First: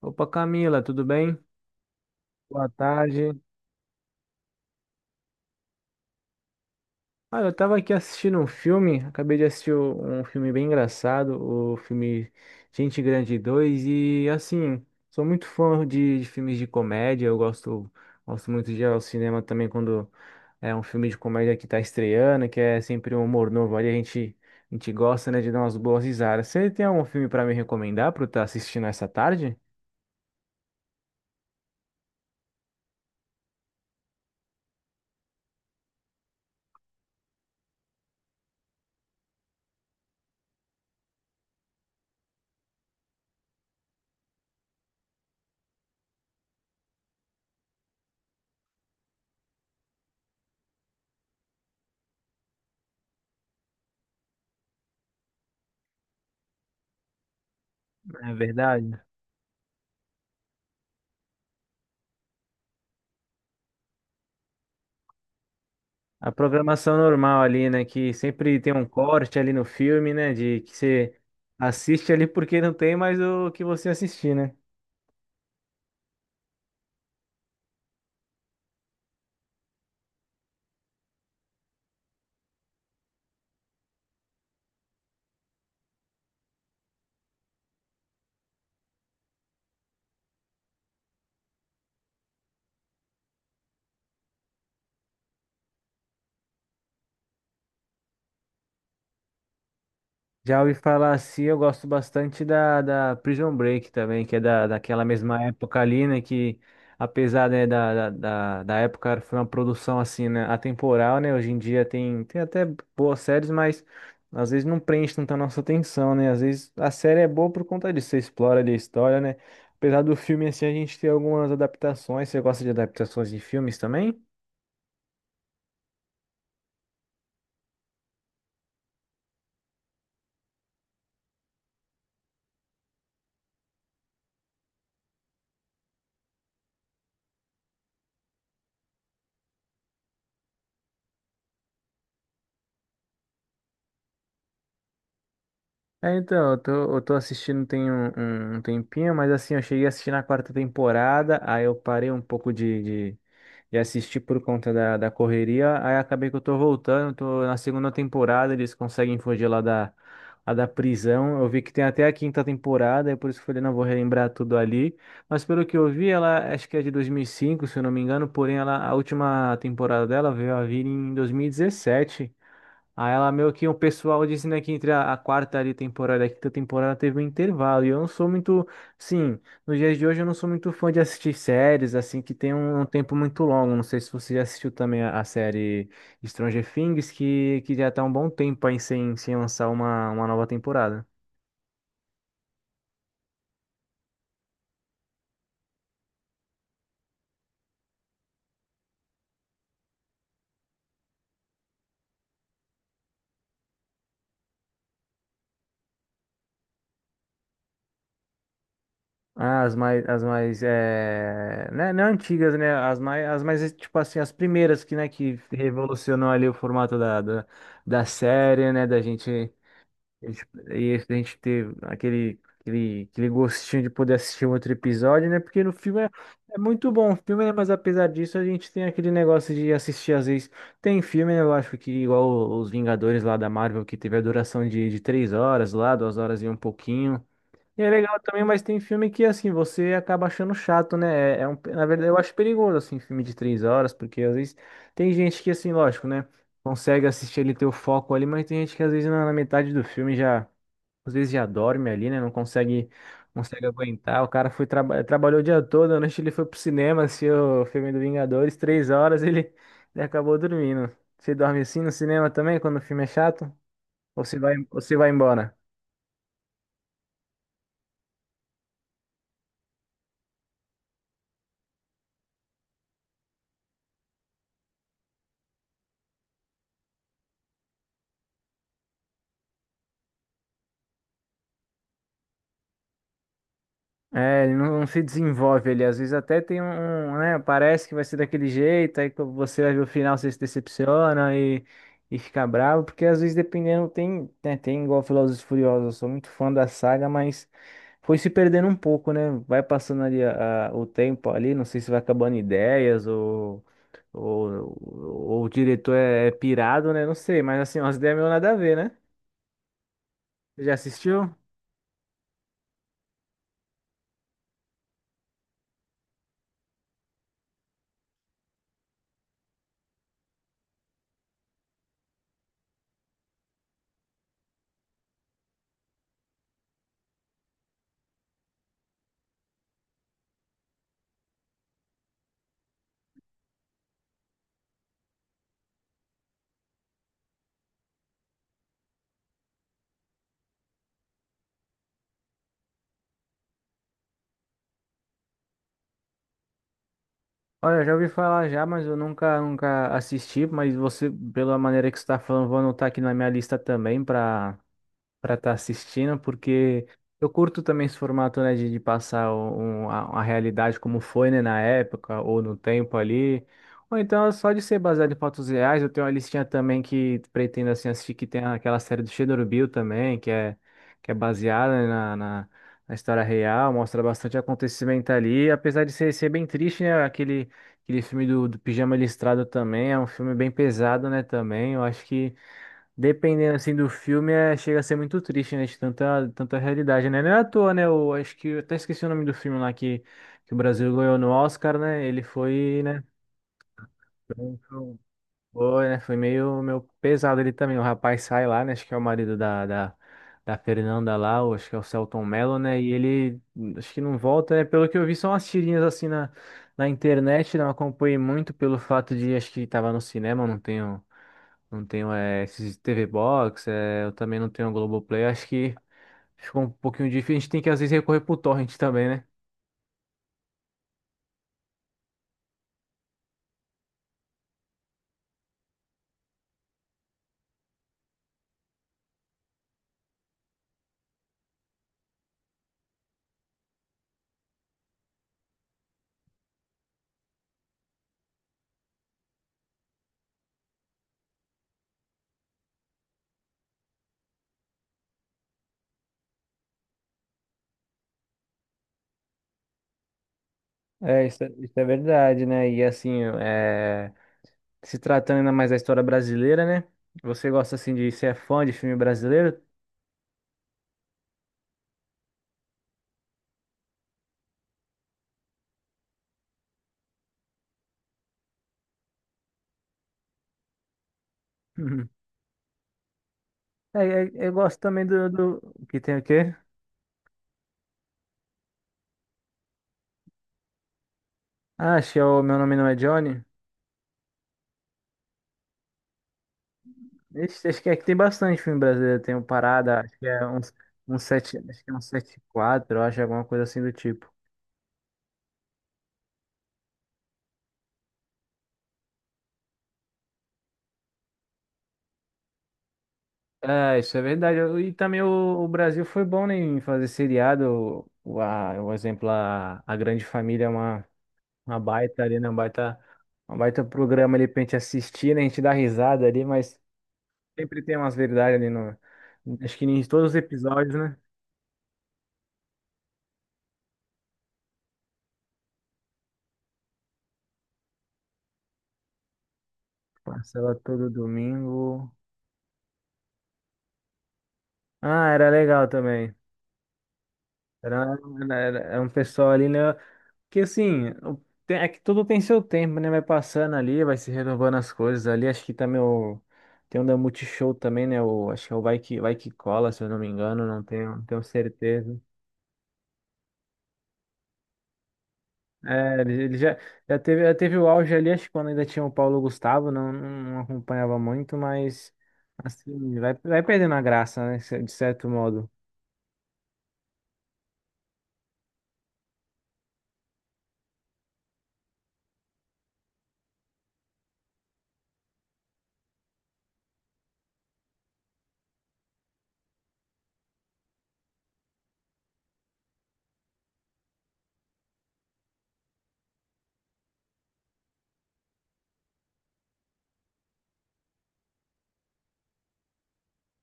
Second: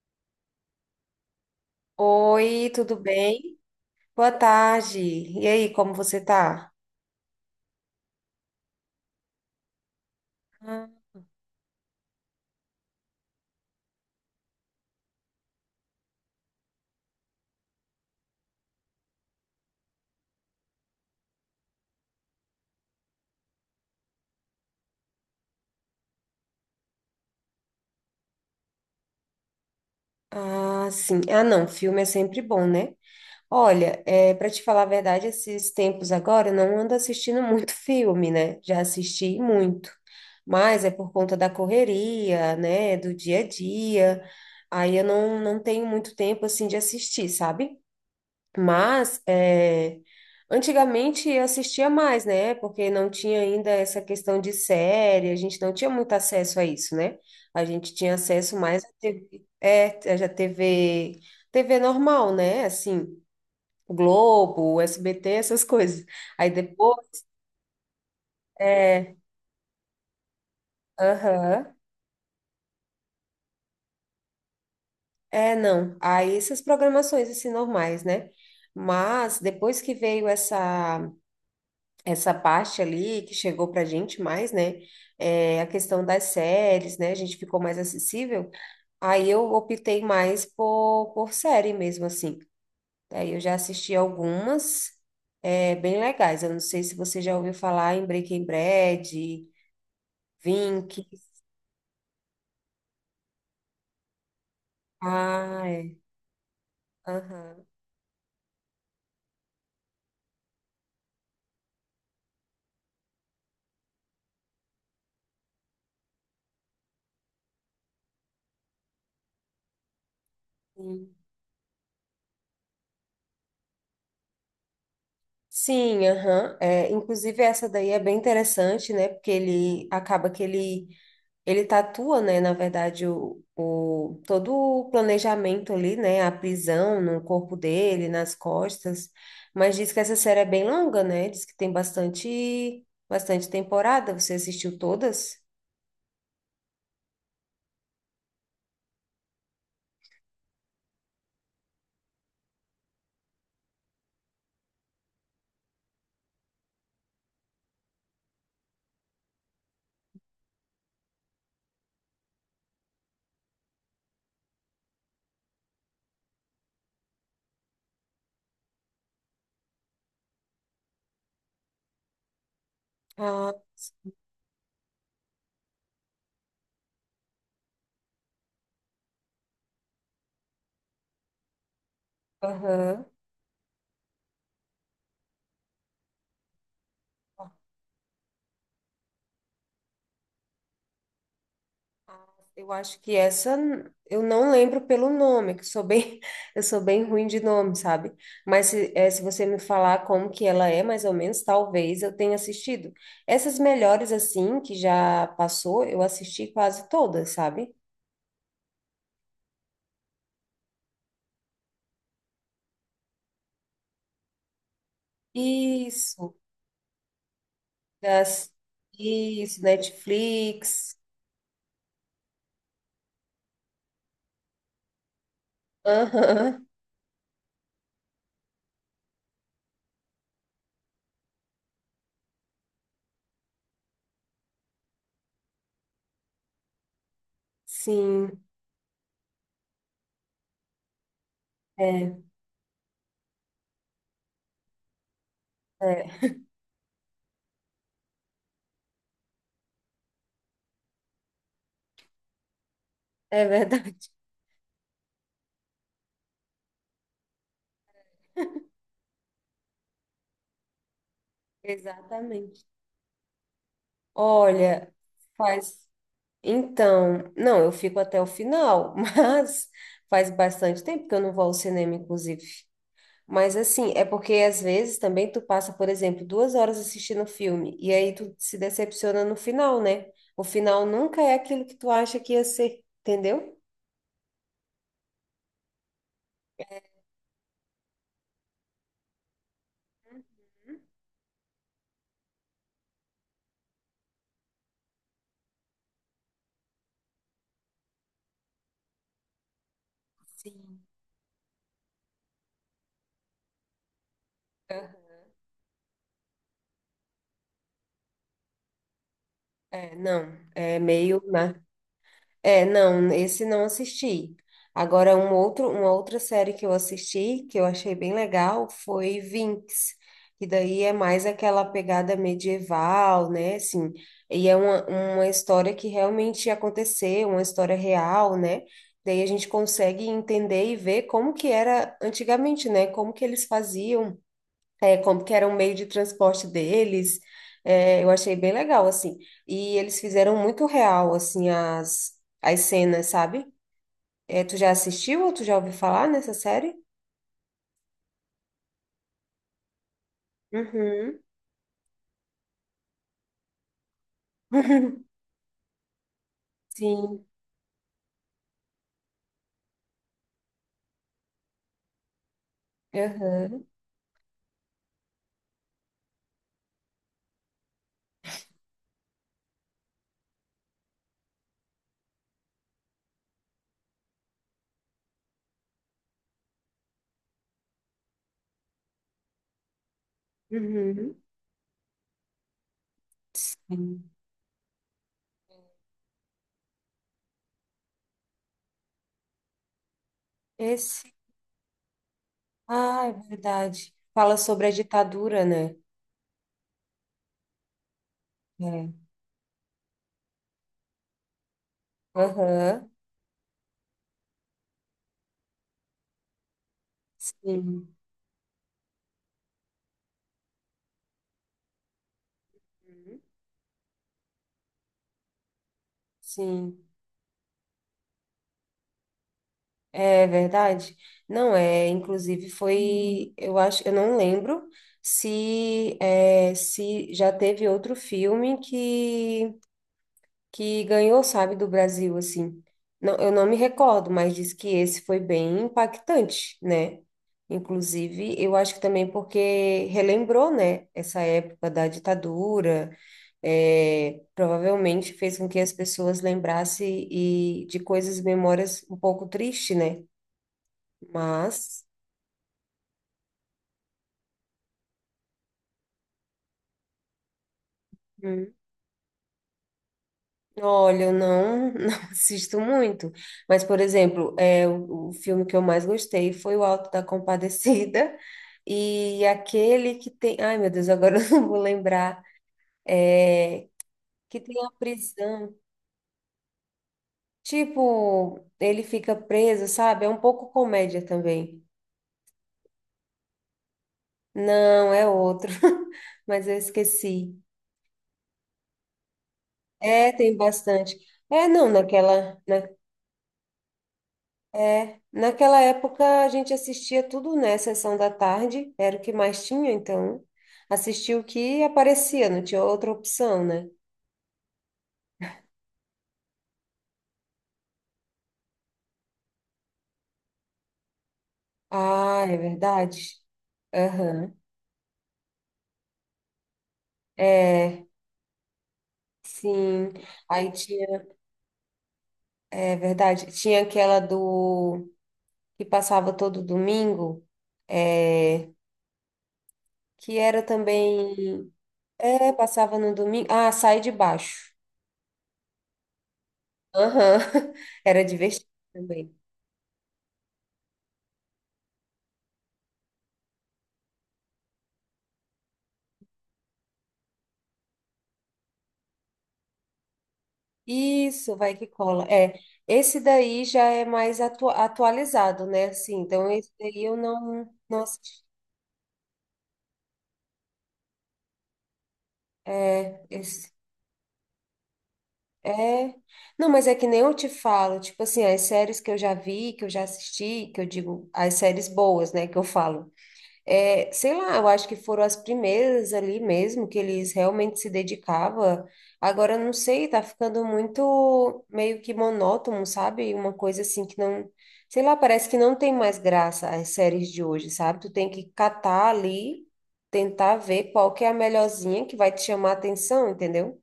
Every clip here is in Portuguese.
Opa, Camila, tudo bem? Boa Oi, tudo tarde. bem? Boa tarde. E aí, como você tá? Olha, eu tava aqui assistindo um filme, acabei de assistir um filme bem Ah, engraçado, o filme Gente Grande 2. E assim, sou muito fã de filmes de comédia, eu gosto muito de ir ao cinema também quando é um filme de comédia que tá estreando, que é sempre um humor novo ali, a gente gosta, né, de dar umas boas risadas. Você tem algum filme pra me recomendar pra eu estar assistindo essa tarde? Sim. Ah, não, filme é sempre bom, né? Olha, é, para te falar a verdade, esses tempos agora eu não ando assistindo muito filme, né? Já assisti muito, mas é por conta da correria, né? Do dia a dia. Aí eu não tenho muito tempo assim de assistir, sabe? Mas é, antigamente eu assistia mais, né? Porque não tinha ainda essa questão de série, a gente não tinha muito acesso a isso, né? A gente tinha É acesso mais à verdade? TV, é, já TV, TV normal, né? Assim, Globo, SBT, essas coisas. A Aí programação depois, normal ali, né? Que sempre tem um é, corte ali no filme, né? De que você aham, assiste ali porque não tem mais o que você assistir, né? é, não. Aí essas programações assim normais, né? Mas depois que veio essa parte ali que chegou pra gente mais, né? É, a questão das séries, né? A gente ficou mais acessível. Aí eu optei mais por série mesmo, assim. Aí eu já assisti algumas, é, bem legais. Eu não sei se você já ouviu falar em Breaking Bad, Já ouvi Vink. falar assim, eu gosto bastante da Prison Break também, que é da, daquela mesma Ah, época é. ali, né? Que apesar, né, Aham. da época foi uma produção assim, né, atemporal, né? Hoje em dia tem até boas séries, mas às vezes não prende tanta nossa atenção, né? Às vezes a série é boa por conta disso, você explora ali a história, né? Apesar do filme assim, a gente tem Sim. algumas adaptações. Você gosta de adaptações de filmes também? Sim, aham. É, inclusive essa daí é bem interessante, né? Porque ele acaba que ele tatua, né, na verdade, todo o planejamento ali, né, a prisão no corpo dele, nas costas, mas diz que essa série é bem longa, né, diz que tem bastante, bastante temporada, você assistiu todas? É, então, eu tô assistindo tem um tempinho, mas assim, eu cheguei a assistir na quarta temporada, aí eu parei um pouco de assistir por conta da correria, aí acabei que eu tô voltando, tô na segunda temporada, eles conseguem fugir lá da prisão, eu vi que tem até a quinta temporada, é por isso que eu falei, não vou relembrar tudo ali, mas pelo que eu vi, ela acho que é de 2005, se eu não me engano, porém ela, a última temporada dela veio a vir em 2017. Aí ela meio Ah, que o pessoal dizendo que entre a, quarta ali temporada e a quinta temporada teve um intervalo. E eu não sou muito, sim, nos dias de hoje eu não sou muito fã de assistir séries assim que tem um aham. tempo muito longo. Não sei se você já assistiu também a, série Stranger Things, que já tá um bom tempo aí sem lançar uma nova temporada. Eu acho que essa eu não lembro pelo nome, que sou bem, eu sou bem ruim de nome, sabe? Mas se, se você me falar como que ela é, mais ou menos, talvez eu tenha assistido. Essas melhores assim que já passou, eu assisti quase todas, sabe? Ah, as mais, né, não antigas, né, as mais, tipo assim, as primeiras que, né, que revolucionou Isso, ali o formato da das, série, né, da gente. isso, A gente- Netflix. E a gente ter aquele gostinho de poder assistir um outro episódio, né? Porque no filme é Aham, muito bom o filme, né? Mas apesar disso, a gente tem aquele negócio de assistir às vezes. Tem filme, né? Eu acho que igual os Vingadores lá da Marvel, que teve a duração de 3 horas lá, 2 horas e um pouquinho. E é legal sim, também, mas tem filme que, assim, você acaba achando chato, né? É um, na verdade, eu é, acho perigoso, assim, filme de 3 horas, porque às vezes tem gente que, assim, lógico, né? é, Consegue assistir ele ter o foco ali, mas tem gente que às vezes na metade do filme já, às vezes já dorme ali, né? Não consegue, é consegue verdade. aguentar. O cara foi trabalhou o dia todo, à noite ele foi pro cinema, assistiu o filme do Vingadores, 3 horas, ele acabou dormindo. Você dorme assim no cinema também, Exatamente. quando o filme é chato? Ou Olha, você vai embora? faz. Então, não, eu fico até o final, mas faz bastante tempo que eu não vou ao cinema, inclusive. Mas assim, é porque às vezes também tu passa, por exemplo, duas horas assistindo um filme e aí tu se decepciona no final, né? O final nunca é aquilo que tu acha que ia ser, entendeu? É, ele não se desenvolve ele. Às vezes até tem um, né? Parece que vai ser daquele jeito, aí quando você vai ver o final, você se decepciona e fica bravo, porque às vezes dependendo tem, né, tem igual Velozes e Furiosos, eu sou muito fã da saga, mas foi se perdendo um pouco, né? Vai passando ali Sim. o tempo ali, não sei se vai acabando ideias ou, ou, Aham. ou o diretor é pirado, né? Não sei, mas assim, umas ideias meio nada a ver, né? É, não, Você já é meio, assistiu? né? É, não, esse não assisti. Agora, uma outra série que eu assisti, que eu achei bem legal, foi Vinx, que daí é mais aquela pegada medieval, né? Assim, e é uma história que realmente aconteceu, uma história real, né? Daí a gente consegue entender e ver como que era antigamente, né? Como que eles faziam é, como que era um meio de transporte deles, é, eu achei bem legal, assim. E eles fizeram muito real, assim, as cenas, sabe? É, tu já assistiu ou tu já ouviu falar nessa série? Olha, eu já ouvi falar já, mas eu nunca assisti. Mas você, Uhum. pela maneira que você está falando, vou anotar aqui na minha lista também para para estar assistindo, porque Sim. eu curto também esse formato, né, de passar a, realidade como foi, né, na época ou no tempo ali. Uhum. Ou então, só de ser baseado em fatos reais, eu tenho uma listinha também que pretendo, assim, assistir, que tem aquela série do Chernobyl também, que é, baseada, né, na história real, mostra bastante acontecimento ali, apesar de ser bem triste, né, aquele filme do Pijama Listrado também, é um filme bem pesado, Uhum. né, também, eu acho que dependendo assim do Sim. filme, chega a ser muito triste, né? De tanta, tanta realidade, né? Não é à toa, né? Eu acho que eu até esqueci o nome do filme lá que o Brasil Esse. ganhou no Oscar, né? Ele foi, né? Ah, é verdade. Fala Foi, sobre a foi- ditadura, né? foi, né? Foi meio pesado ele também. O rapaz sai lá, né? Acho que é o É. marido da, da Fernanda lá, ou acho que é o Celton Mello, né? Aham. E ele acho que não volta, né? Pelo que eu vi, são umas tirinhas assim na internet, não Sim. acompanhei muito pelo fato de acho que tava no cinema, não tenho. Não tenho esses TV Box, eu também não tenho a Globoplay. Acho que ficou um Sim. pouquinho difícil. A gente tem que às vezes recorrer pro torrent também, né? É verdade? Não, é, inclusive foi, eu acho, eu não lembro se é, se já teve outro filme que ganhou, sabe, do Brasil assim. Não, eu não me recordo, mas diz que esse foi bem impactante, né? Inclusive, eu acho que também porque relembrou, né, essa época da ditadura, é, provavelmente fez com que as pessoas lembrassem e de coisas, memórias um pouco tristes, né? É, isso, é isso é Mas, verdade, né? E assim, se tratando ainda mais da história brasileira, né? Você gosta assim de ser hum, fã de filme brasileiro? olha, eu não, não assisto muito. Mas, por exemplo, é, o filme que eu mais gostei foi o Alto da Compadecida. E aquele que tem. Ai, meu Deus, agora eu não vou Uhum. lembrar. É, É, que eu tem a gosto também prisão. Que tem o quê? Tipo, ele fica preso, sabe? É um pouco comédia também. Ah, acho que é o Meu Nome Não é Johnny. Não, é outro. Mas eu esqueci. Ixi, acho que tem bastante filme brasileiro. Tem o Parada, É, acho que tem é uns, bastante. uns É, sete, não, acho que é um naquela, 74, eu acho, alguma coisa assim do tipo. Naquela época a gente assistia tudo, né? Sessão da tarde, era o que mais tinha, então assistia o que aparecia, não tinha outra opção, né? É, isso é verdade. E também o Brasil foi bom, né, em fazer seriado. O exemplo, a Grande Família é uma baita Ah, é ali, né? Um baita, verdade. um baita Aham. programa ali pra gente assistir, né? A gente dá risada ali, mas sempre É, tem umas verdades ali no. Acho que sim. em todos os Aí episódios, tinha, né? é verdade, tinha aquela do que passava todo domingo, é, que era Passava todo também, domingo. é, passava no domingo. Ah, Sai de Baixo. Ah, era legal também. Aham. Era Era, divertido era um também. pessoal ali, né? Que assim, é que tudo tem seu tempo, né? Vai passando ali, vai se renovando as coisas ali. Acho que também o. Tem um da Multishow também, né? O, acho que é o Vai Que, Vai Que Cola, se eu não me engano, não tenho, não Isso, tenho vai que cola. certeza. É, esse daí já é mais atualizado, né? Assim, É, então ele esse ele já, daí eu já teve, não, já teve não o auge assisti. ali, acho que quando ainda tinha o Paulo Gustavo, não acompanhava muito, mas É, assim, vai, esse, vai perdendo a graça, né? De certo modo. é. Não, mas é que nem eu te falo, tipo assim, as séries que eu já vi, que eu já assisti, que eu digo, as séries boas, né, que eu falo. É, sei lá, eu acho que foram as primeiras ali mesmo que eles realmente se dedicavam. Agora, não sei, tá ficando muito meio que monótono, sabe? Uma coisa assim que não, sei lá, parece que não tem mais graça as séries de hoje, sabe? Tu tem que catar ali, tentar ver qual que é a melhorzinha que vai te chamar a atenção, entendeu?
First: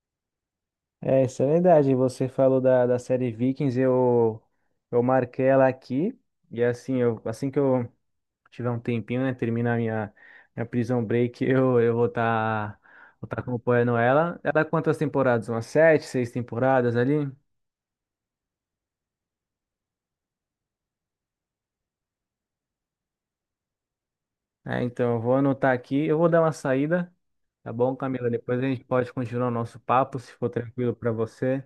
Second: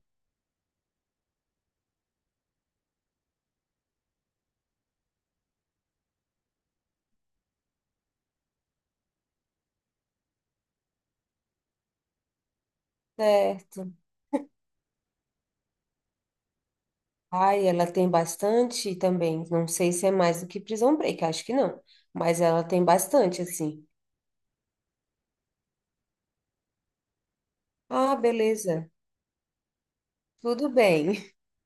É, isso é verdade. Você falou da, série Vikings, eu marquei ela aqui. E assim, assim que eu tiver um tempinho, né? Terminar minha Prison Break, eu vou tá Certo. acompanhando ela. Ela é quantas temporadas? Umas sete, seis temporadas ali? Ai, ela tem bastante também. Não sei se é mais do que Prison Break, acho que não, mas ela tem bastante assim. É, então, eu vou anotar aqui. Eu vou dar uma saída, tá bom, Ah, Camila? Depois a gente beleza. pode continuar o nosso papo, se for Tudo tranquilo para bem, você.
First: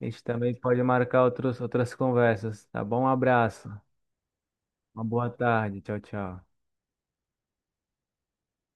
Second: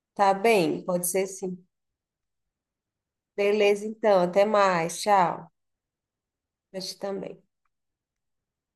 A gente tá também bem, pode pode marcar ser sim. outros, outras conversas, tá bom? Um abraço, Beleza, então, até mais, uma boa tchau. tarde. Tchau, tchau. Mas também.